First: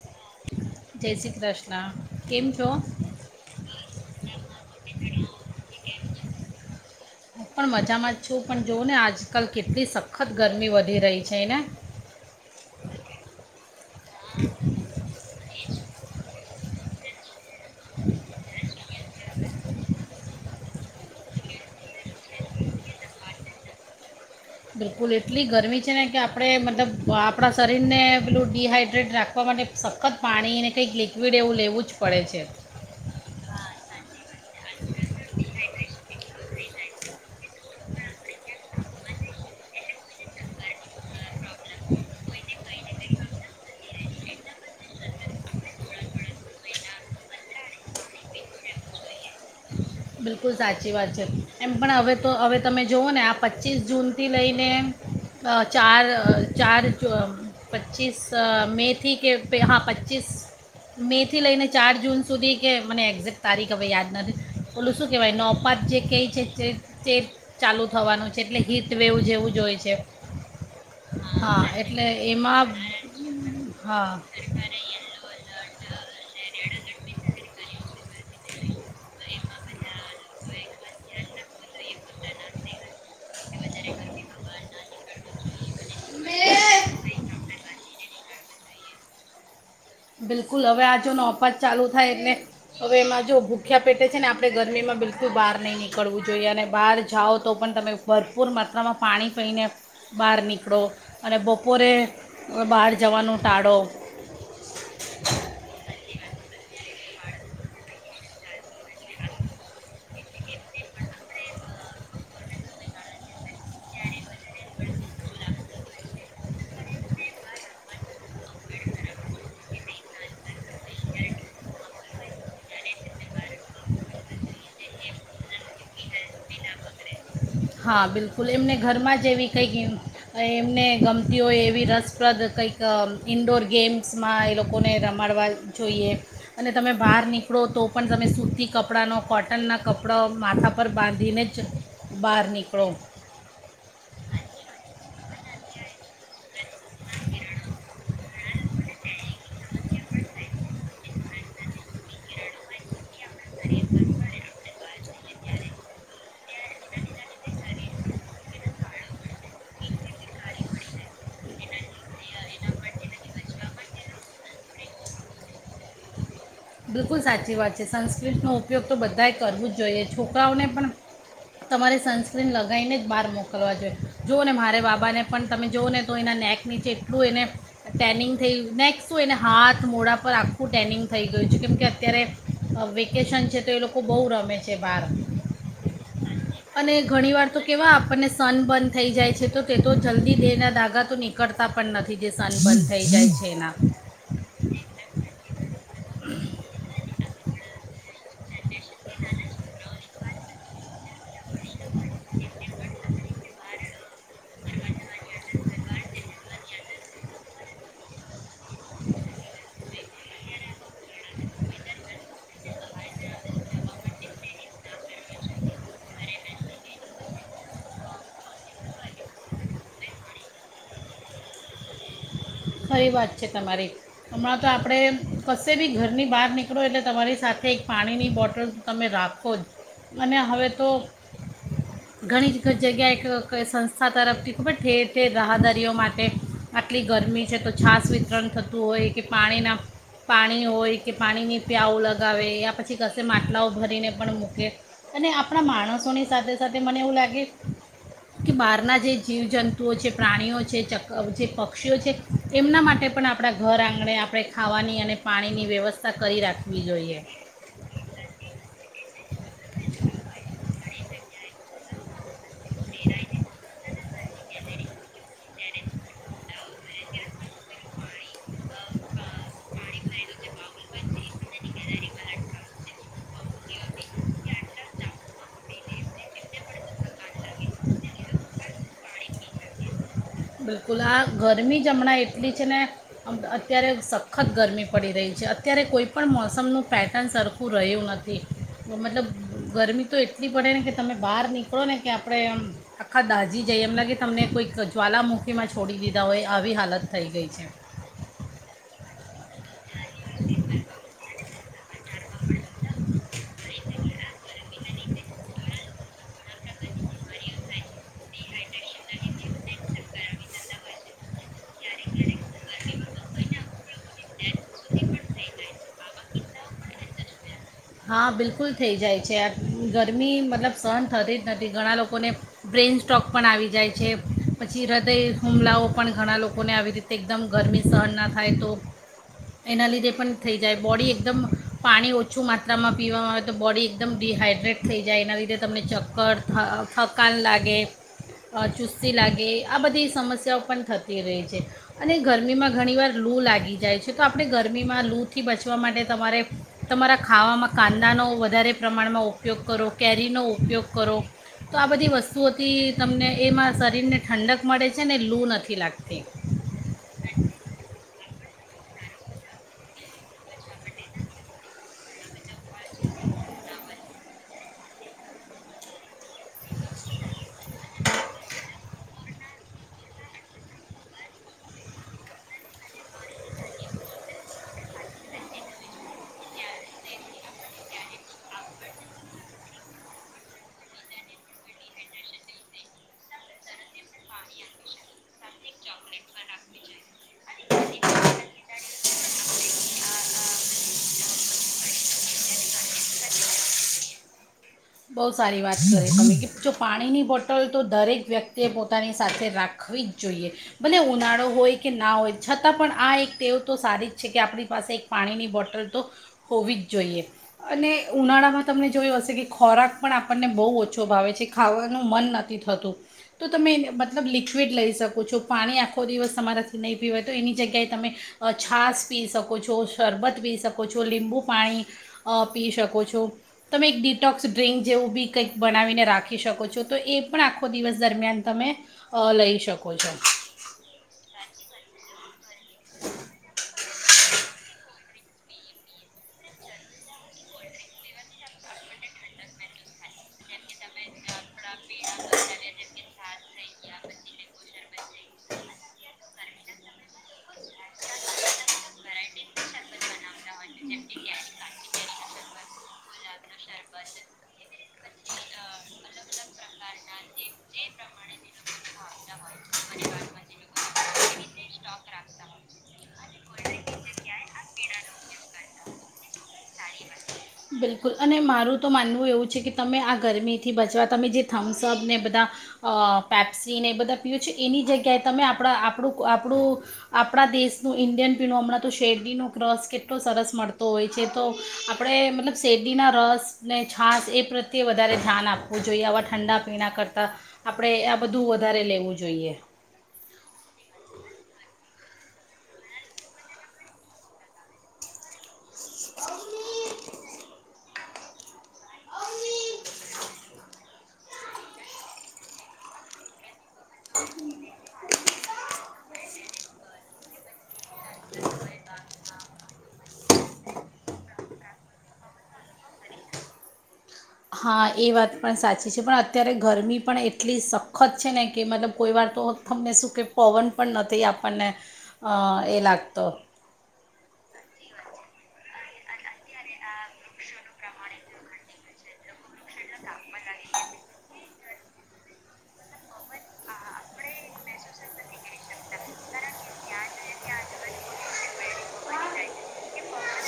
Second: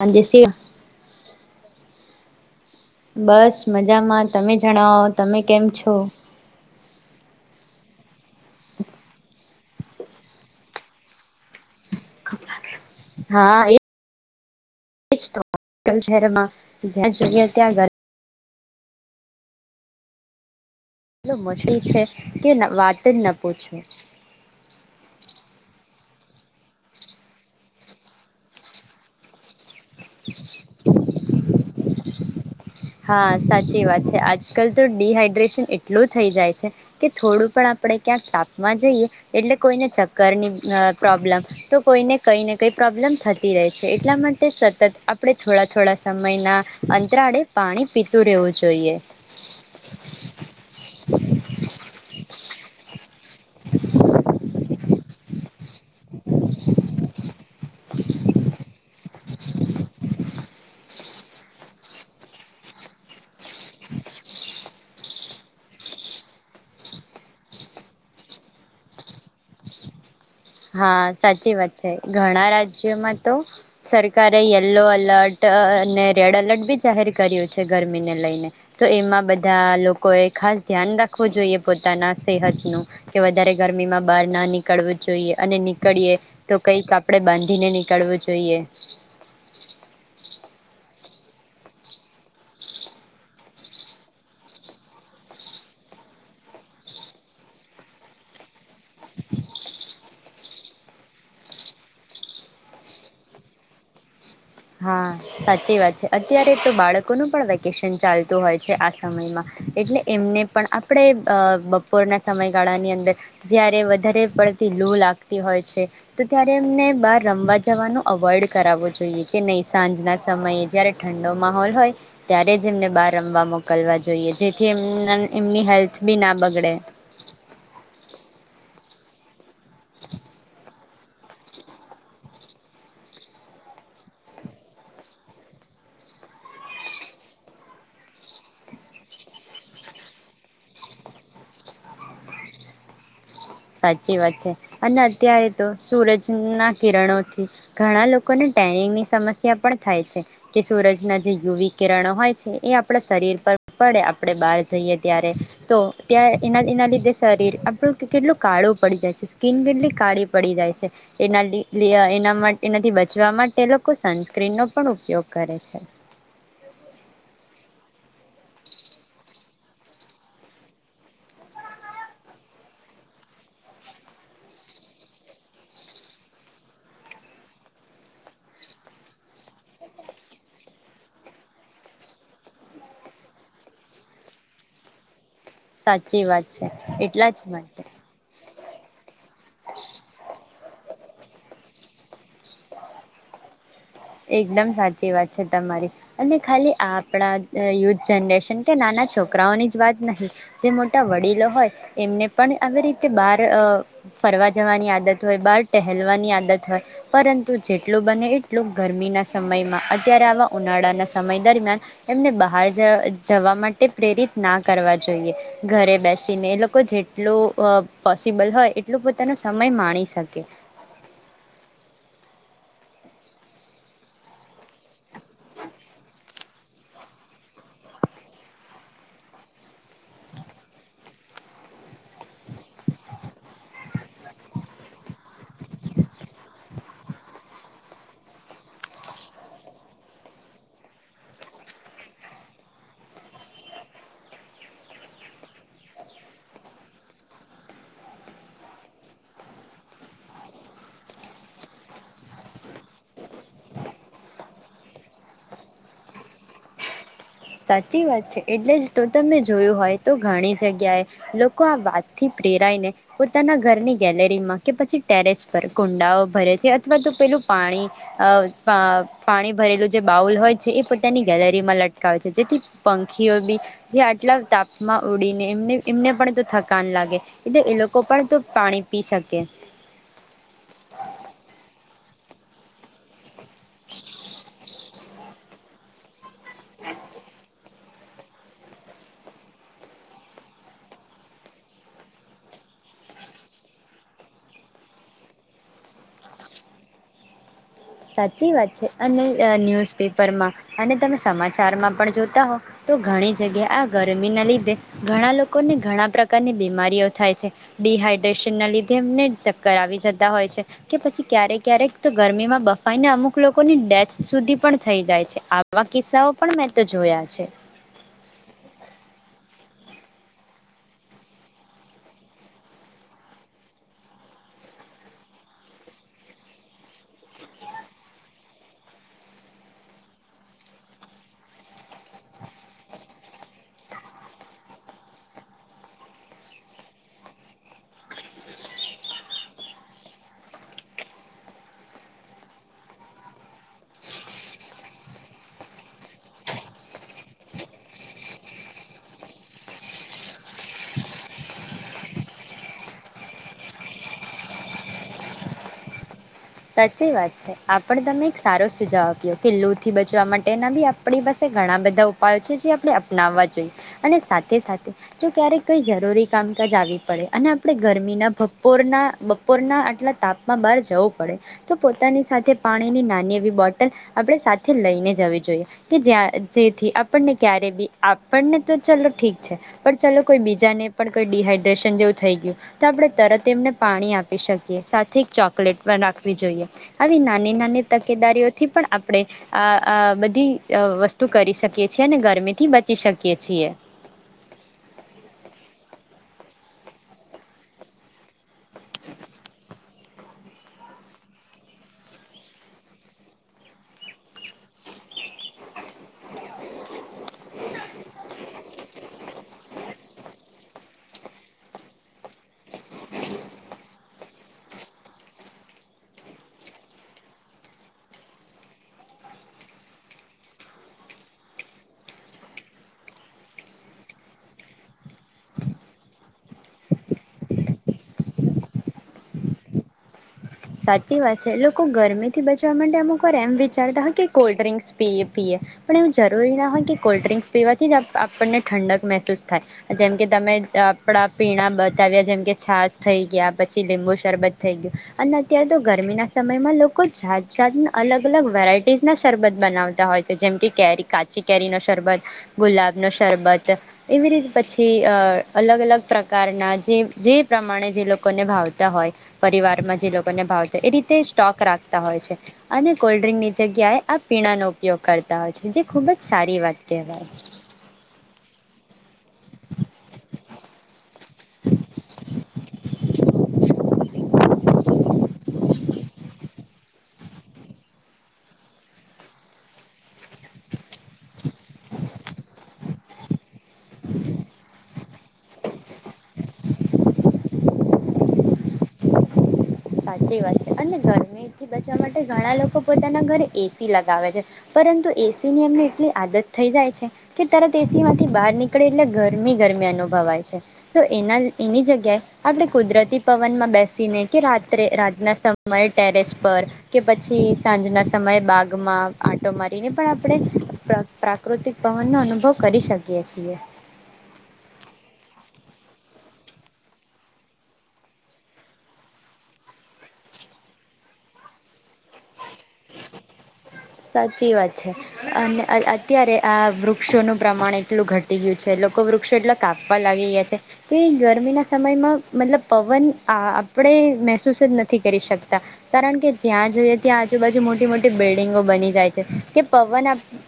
હાંજે સી જય શ્રી કૃષ્ણ કેમ છો? બસ મજામાં તમે જણાવો તમે કેમ છો? હુ પણ મજામાં જ છું. પણ જોઓ ને આજકાલ કેટલી સખત ગરમી વધી રહી છે ને [unintelligible] હા એ [inaudible] શહેરમાં જ્યા જોએ ત્યાં એટલે મુશ્કેલ છે તે વાત જ ન પૂછો. બિલકુલ એટલી ગરમી છે ને કે આપણે મતલબ આપણા શરીરને પેલું ડીહાઈડ્રેટ રાખવા માટે સખત પાણી અનેને કંઈક લિક્વિડ એવું લેવું જ પડે છે. તે આજ કલ તો ડીહાઈડ્રેશન એટલું થઈ જાય છે. કે થોડું પણ આપણે ક્યાંક તાપમાં જઈએ એટલે કોઈને ચક્કરની પ્રોબ્લેમ તો કોઈને કંઈ ને કંઈ પ્રોબ્લેમ થતી રહે છે. એટલા માટે સતત આપણે થોડા થોડા સમયના અંતરાળે પાણી પીતું રહેવું જોઈએ. બિલકુલ સાચી વાત છે એમ પણ હવે. તો હવે તમે જુઓ ને આપ પચીસ જૂનથી લઈને. [unintelligible] ચાર ચાર ચ પચ્ચીસ મે થી કે હા પચ્ચીસ મે થી લઈને ચાર જૂન સુધી કે મને એક્ઝેકટ તારીખ હવે યાદ નથી. ઓલું શું કહેવાય નવપાત જે કેઈ છે તે તે ચાલુ થવાનું છે એટલે હીટવેવ જેવું જ હોય છે. હા, સાચી હા વાત છે. એટલે ઘણા એમાં રાજ્યોમાં તો હા સરકારે યલો એલર્ટ અને રેડ એલર્ટ બી જાહેર કર્યું છે ગરમીને લઈને. તો એમાં બ બધા લોકોએ ખાસ ધ્યાન રાખવું જોઈએ પોતાના સેહતનું, કે વધારે ગરમીમાં બહાર ના નીકળવું જોઈએ અને નીકળીએ તો કંઈક આપણેે બાંધીને નીકળવું જોઈએ. ન ઓફર ચાલુ થાય એટલે હવે એમાં જો ભૂખ્યા પેટે છે ને આપણે ગરમીમાં બિલકુલ બહાર નહીં નીકળવું જોઈએ. અને બહાર જાઓ તો પણ તમે ભરપૂર મા ત્રામાં પાણી પીને બહાર નીકળો અને બપોરે બહાર જવાનું ટાળો. હા, સાચી વાત છે. અત્યારે તો બાળકોનું પણ વેકેશન ચાલતું હોય છે આ સમયમાં. એટલે એમને પણ આપણે અ બપોરના સમયગાળાની અંદર જ્યારે વધારે પડતી લૂ લાગતી હોય છ. તો ત્યારે એમને બહાર રમવા જવાનું અવોઇડ કરાવવો જોઈએ. કે નહી સાંજના સમયે જયારે ઠંડો માહોલ હોય ત્યારે જ એમને બહાર રમવા મોકલવા જોઈએ. જેથી એમના એમની હેલ્થ બી ના બગડે. હા બિલકુલ એમને ઘરમાં જેવી થઈ ગય, અ એમ એમને ગમતી હોય એવી રસપ્રદ કંઈક અ ઇન્ડોર ગેમ્સમાં એ લોકોને રમાડવા જોઈએ અને તમે બહાર નીકળો તો પણ તમે સૂતી કપડાંનો, કોટનના કપડાં માથા પર બાંધીને જ બહાર નીકળો. સાચી વાત છે અને અત્યારે તો સૂરજના કિરણોથી ઘણા લોકોને ટેની સમસ્યા પણ થાય છે કે સૂરજના જે યુવી કિરણો હોય છે એ આપડે શરીર પર પડે આપણે બહાર જઈએ ત્યારે. તો ત્યાં એના એના લીધે શરીર આપણું કે કેટલું કાળું પડી જાય છે, સ્કીન બિન બી કાળી પડી જાય છે. એના એના એનાથી બચવા માટે લોકો સનસ્ક્રીનનો પણ ઉપયોગ કરે છે. બિલકુલ સાચી વાત છે. સંસ નો ઉપયોગ તો બધા એ કરવું જ જોઈએ. છોકરાઓને પણ તમારે સનસ્ક્રીન લગાઈને જ બહાર મોકલવા જોઈએ. જુઓ ને મારે બાબાને પણ તમે જુઓ ને તો એના નેક નીચે એટલું એને ટેનિંગ થય નેક શું એને હાથ મોડા પર આખું ટેનિંગ થય કેમકે અત્યારે વેકેશન છે તો એ લોકો બવ રમે છે બાર. સાચી વાત છે અને એટલા ઘણી વાર જ તો માટે કેવા આપણને સન બન થઈ જાય છે, તો તે તો જલ્દી દેહના દાગા નીકળતા પણ ન થી જે સનબન થઈ જાય છે એના. એકદમ સાચી વાત છે તમારી અને ખાલી આપણા [inaudible] જનરેશન તે નાના છોકરાઓની જ વાત નહીં, જે મોટા વડીલો હોય એમને પણ આવી રીતે બહાર અ ફરવા જવાની આદત હોય, બહાર ટહેલવાની આદત હોય. પરંતુ જેટલું બને એટલું ગરમીના સમયમાં અત્યારે આવા ઉનાળાના સમય દરમિયાન એમને બહાર જ જવા માટે પ્રેરિત ના કરવા જોઈએ. ઘરે બેસીને એ લોકો જેટલું પોસિબલ હોય એટલું પોતાનો સમય માણી શકે. ખરી વાત છે તમારી હમણાં તો આપણે કશે બી ઘરની બહાર નીકળો એટલે તમારી સાથે એક પાણીની બોટલ તમે રાખો જ અને હવે તો ઘણી ક જગ્યાએ ક ક સંસ્થા તરફથી ખૂબ જ ઠેર ઠેર રાહાદરીઓ માટે આટલી ગરમી છે તો છાસ વિતરણ થતું હોય કે પાણીના પાણી હોય કે પાણીની પ્યાઉ લગાવે યા પછી કશે માટલાઓ ભરીને પણ મૂકે અને આપણા માણસોની સાથે સાથે મને એવું લાગે કે બહારના જે જીવજંતુઓ છે પ્રાણીઓ છે ચક જે પક્ષીઓ છે એમના માટે પણ આપણા ઘર આંગણે આપણે ખાવાની અને પાણીની વ્યવસ્થા કરી રાખવી જોઈએ. સાચી વાત છે એટલે જ તો તમે જોયું હોય તો ઘણી જગ્યાએ લોકો આ વાતથી પ્રેરાઈને પોતાના ઘરની ગેલેરીમાં કે પછી ટેરેસ પર કુંડાઓ ભરે છે અથવા તો પેલું પાણી અ પ પાણી ભરેલું જે બાઉલ હોય છે એ પોતાની ગેલેરીમાં લટ જેથી પંખીઓ બી જે આટલા તાપમાં ઉડીને એ એમને પણ થકાન લાગે એટલે એ લોકો પણ તો પાણી પી શકે. બિલકુલ આ ગરમી જમણા એટલી છે ને અત્યારે સખત ગરમી પડી રહી છે અત્યારે કોઈ પણ મોસમનું પેટર્ન સરખું રહ્યું નથી મતલબ ગરમી તો એટલી પડે ને કે તમે બહાર નીકળો ને કે આપણે આખા દાઝી જઈએ એમ લાગે તમને કોઈક ત્વાલામુખીમાં છોડી દીધા હોય આવી હાલત થઈ ગઈ છે. સાચી વાત છે અને ન્યૂઝપેપરમાં અને તમે સમાચારમાં પણ જો તા હો તો ઘણી જગ્યાએ આ ગરમીના લીધે ઘણા લોકોને ઘણા પ્રકારની બીમારીઓ થાય છે ડિહાઈડ્રેશનના લીધે એમને ચક્કર આવી જતા હોય છે કે પછી ક્યારેક ક્યારેક તો ગરમીમાં બફ ને અમુક લોકો ની ડેથ સુધી પણ થઈ જાય છે આવા કિસ્સાઓ પણ મેં તો જોયા છે. હા બિલકુલ થઈ જાય છે આ ગરમી મતલબ સહન થતી જ નથી ઘણા લોકોને બ્રેઇન સ્ટ્રોક પણ આવી જાય છે પછી હૃદય હુમલાઓ પણ ઘણા લોકોને આવી રીતે એકદમ ગરમી સહન ન થાય તો એના લીધે પણ થઈ જાય બોડી એકદમ પાણી ઓછું મા [unintelligible] પીવામાં આવે તો બોડી એકદમ ડીહાઈડ્રેટ થઈ જાય એના લીધે તમને ચક્કર થ થકાન લાગે અ ચુસ્તી લાગે આ બધી સમસ્યાઓ પણ થતી રહેહી છે અને ગરમીમાં ઘણીવાર લૂ લાગી જાય છે તો આપણે ગરમીમાં લૂથી બચવા માટે તમારે તમારા ખાવામાં કાંદાનો વધારે પ્રમાણમાં ઉપયોગ કરો કેરીનો ઉપયોગ કરો તો આ બધી વસ્તુઓથી તમને એમાં શરીરને ઠંડક મળે છે ને લૂ નથી લાગતી. સાચી વાત છે આપડ તમે સારો સુજાવ આપ્યો કે લૂ થી બચવા માટેના બી આપણી પાસે ઘણા બધા ઉપાયો છે જે આપણે અપનાવવા જોઈએ અને સાથે સાથે જો ક્યારેક કંઈ જરૂરી કામકાજ આવી પડે અને આપણે ગરમીના બપોરના બપોરના આટલા તાપમાં બહાર જવું પડે તો પોતાની સાથે પાણીની નાની એવી બોટલ આપણે સાથે લઈને જવી જોઈએ કે જ જેથી આપણને ક્યારે બી આપણને તો ચલો ઠીક છે પણ ચાલો કોઈ બીજાને પણ કઈ ડિહાઈડ્રેશન જેવું થઈ ગયું તો આપણે તરત એમને પાણી આપી શકીએ સાથે એક ચોકલેટ [unintelligible] રાખવી જોઈએ આવી નાની નાની તકેદારીઓથી પણ આપણે આ આ બધી વસ્તુ કરી શકીએ છીએ અને ગરમી થી બચી શકીએ છીએ. બો સારી વાત કરિ તમે જો પાણીની બોટલ તો દરેક વ્યક્તિએ પોતાની સાથે રાખવી જ જોઈએ ભલે ઉનાળો હોય કે ના હોય છતાં પણ આ એક તેવ તો સારી જ છે કે આપણી પાસે એક પાણીની બોટલ તો હોવી જ જોઈએ અને ઉનાળામાં તમને જોયું હશે કે ખોરાક પણ આપણને બહુ ઓછો ભાવે છે ખાવાનું મન નથી થતું. તો તમે મતલબ લિક્વિડ લઈ શકો છો પાણી આખો દિવસ તમારાથી નહીં પીવાય તો એની જગ્યાએ તમે છાસ પી શકો છો, શરબત પી શકો છો, લીંબુ પાણી પી શકો છો તમે એક ટોક્સ ડ્ર્રીંક જેવું બી કંઈક બનાવીને રાખી શકો છો તો એ પણ આખો દિવસ દરમિયાન તમે અ લઈ શકો છો. સાચી વાત છે લોકો ગરમી થી બચ [unintelligible] અમુક વાર એમ વિચારતા હોય કે કોલ્ડ ડ્રિક્સ પ પીએ પણ એવું જરૂરી ના હોય કે કોલ્ડ ડ્રિંક્સ પીવાથી જ આપણને ઠંડક મહેસૂસ થાય જેમકે તમે આપણા પીણા બતાવ્યા જેમકે છાસ થઈ ગયા પછી લીંબુ શરબત થઈ ગયું. અને અત્યારે તો ગરમીના સમયમાં લોકો જાત જાત અલગ અલગ વેરાયટીઝના શરબત બનાવતા હોય તો જેમ કે કેરી કાચી કેરીનો શરબત, ગુલાબનો શરબત એવી રીતે પછી અ અલગ અલગ પ્રકારના જે જે પ્રમાણે જે લોકોને ભાવતા હોય પરિવાર એમા જે લોકો ને ભાવે તે એ રીતે સ્ટોક રાખતા હોય છે અને કોલ્ડ્રિંકની જગ્યાએ આ પીણાનો ઉપયોગ કરતા હોય છે જે ખુબ જ સારી વાત કહેવાય. બિલકુલ અને મારું તો માનવું એવું છે કે તમે આ ગરમીથી બચવા તમે જે થમ્સઅપ ને એ બધા અ પેપ્સીને એ બધા પીઓ છે એની જગ્યાએ તમે આપણા આપણું આપણું આપણા દેશનું ઇન્ડિયન પીણું હમણાં તો શેરડીનો ક્રશ કેટલો સરસ મળતો હોય છે તો આપણે મતલબ શેરડીના રસ ને છાસ એ પ્રત્યે વધારે ધ્યાન આપવું જોઈએ આવા ઠંડા પીણા કરતાં આપણે આ બધું વધારે લેવું જોઈએ. સાચી વાત છે, અને ગરમીથી બચવા માટે ઘણા લોકો પોતાના ઘરે એસી લગાવે છે, પરંતુ એસીની એમને એટલી આદત થઈ જાય છે, કે તરત એસીમાંથી બહાર નીકળે એટલે ગરમી ગરમી અનુભવાય છે, તો એના એની જગ્યાએ આપણે કુદરતી પવનમાં બેસીને કે રાત [unintelligible] રાતના સમયે ટેરેસ પર કે પછી સાંજના સમયે બાગમાં આંટો મારીને પણ આપણે પ્રાકૃતિક પવનનો અનુભવ કરી શકીએ છીએ. હા એ વાત પણ સાચી છે, પણ અત્યારે ગરમી પણ એટલી સખત છે, ને કે મતલબ કોઈ વાર તો તમને શું કે પવન પણ નથી આપણને એ લાગતો. સાચી વાત છે, અને અત્યારે આ વૃ વૃક્ષોનું પ્રમાણ એટલું ઘટ ઘટી ગયું છે, લોકો વૃક્ષો એટલા કાપવા લાગી ગયા છે, કે ગરમીના સમયમાં મતલબ પવન આપડે મહેસૂસ જ નથી કરી શકતા કારણ કે જ્યાં જોઈએ ત્યાં આજુબાજુ મોટી મોટી બિલ્ડિંગો બની જાય છે, તે પવન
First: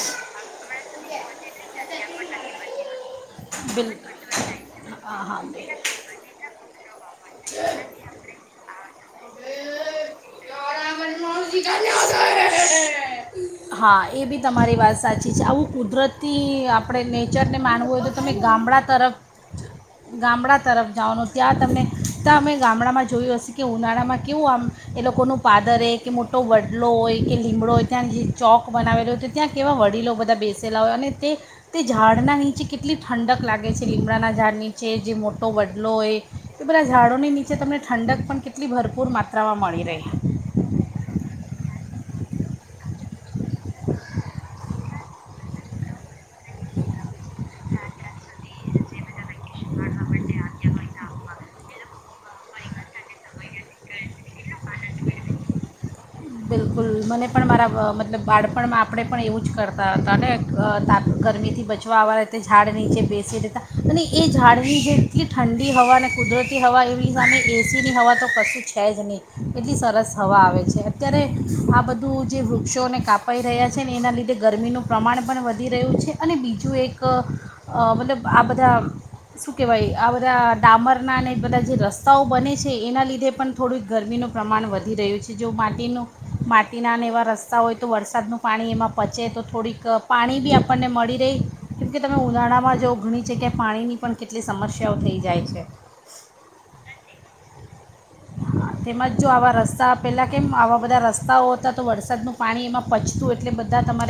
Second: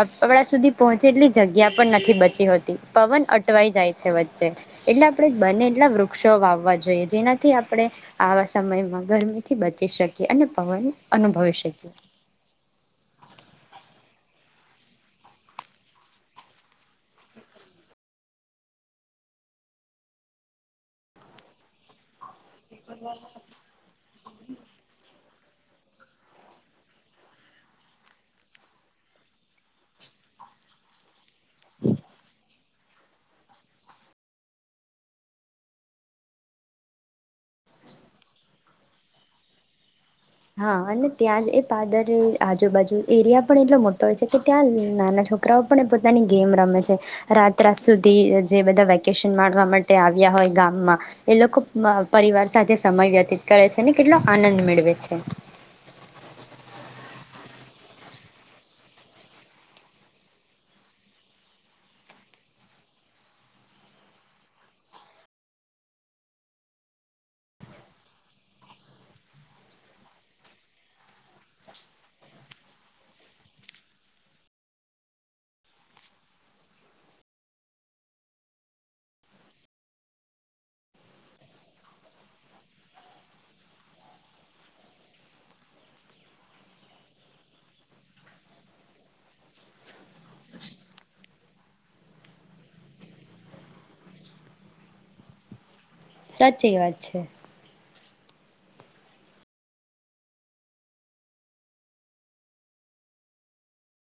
આપણા સુધી પહોંચે એટલી જગ્યા પણ નથી બચી હોતી પવન અટવાઈ બિલ જાય છે, વચ્ચે એટલે હા આપણે હા બને એટલા વૃક્ષો વાવવા જોઈએ જેનાથી આપણે આવા સમયમાં ગરમીથી બચી શકીએ અને પવન [inaudible] અનુભવી શકીએ હા એ બી તમારી વાત સાચી છે, આવું કુદરતી આપણે નેચરને માનવું હોય, તો તમે ગામડા તરફ ગામડા તરફ જવાનું ત્યાં તમને તા અમે ગામડામાં જોયું હશે કે ઉનાળામાં કેવું આમ એ લોકોનું પાદરે એક કે મોટો વડલો હોય કે લીમડો હોય ત્યાં જે ચોક બનાવેલો હોય તો ત્યાં કેવા વડીલો બધા બેસેલા હોય અને તે તે ઝાડના નીચે કેટલી ઠંડક લાગે છે લીમડાના ઝાડ નીચે જે મોટો વડલો હોય એ બધા ઝાડોની નીચે નીચે તમને ઠંડક પણ કેટલી ભર ભરપૂર માત્રા માં મળી રહે. હા અને ત્યાં જ એ પાદરે આજુબાજુ એરિયા પણ એટલો મોટો હોય છે, કે ત્યાં નાના છોકરાઓ પણ એ પોતાની ગેમ રમે છે, રાત રાત સુધી જે બધા વેકેશન માણવા માટે આવ્યા હોય ગામમાં એ લોકો પરિવાર સાથે સમય વ્યતીત કરે છે, અને કેટલો આનંદ મેળવે છે. [unintelligible] બિલકુલ મને પણ મારા મતલબ બાળપણમાં આપણે પણ એવું જ કરતા હતા, ને આ તાપ ગરમીથી બચવા આવવાતે ઝાડ નીચે બેસી રહેેતા અને એ ઝાડની જે એટલી ઠંડી હવા અને કુદરતી હવા એની સામે એસીની હવા તો કશું છે જ નહીં એટલી સરસ હવા આવે છે. અત્યારે આ બધું જે વૃક્ષોને કાપાઈ રહ્યા છે, ને એના લીધે ગરમીનું પ્રમાણ પણ વધી રહ્યું છે, અને બીજું એક મતલબ આ બધા શું કહેવાય આ બધા ડામરના અને બધા જે રસ્તાઓ બને છે, એના લીધે પણ થોડુંક ગરમીનું પ્રમાણ વધી રહ્યું છે, જો મા માટીનું માટીનાને એવા રસ્તા હોય તો વરસાદનું પાણી એમાં પચે તો થોડીક પાણી બી આપણને મળી રહે કે તમે ઉનાળામાં જો ઘણી જગ્યાએ પાણીની પણ કેટલી સમસ્યાઓ થઈ જાય છે. સાચી વાત છે. તેમાં જો આવા રસ્તા પેલા કેમ આવા બધા રસ્તાઓ હતા તો વરસાદનું પાણી એમાં પચતું એટલે બધા તમારે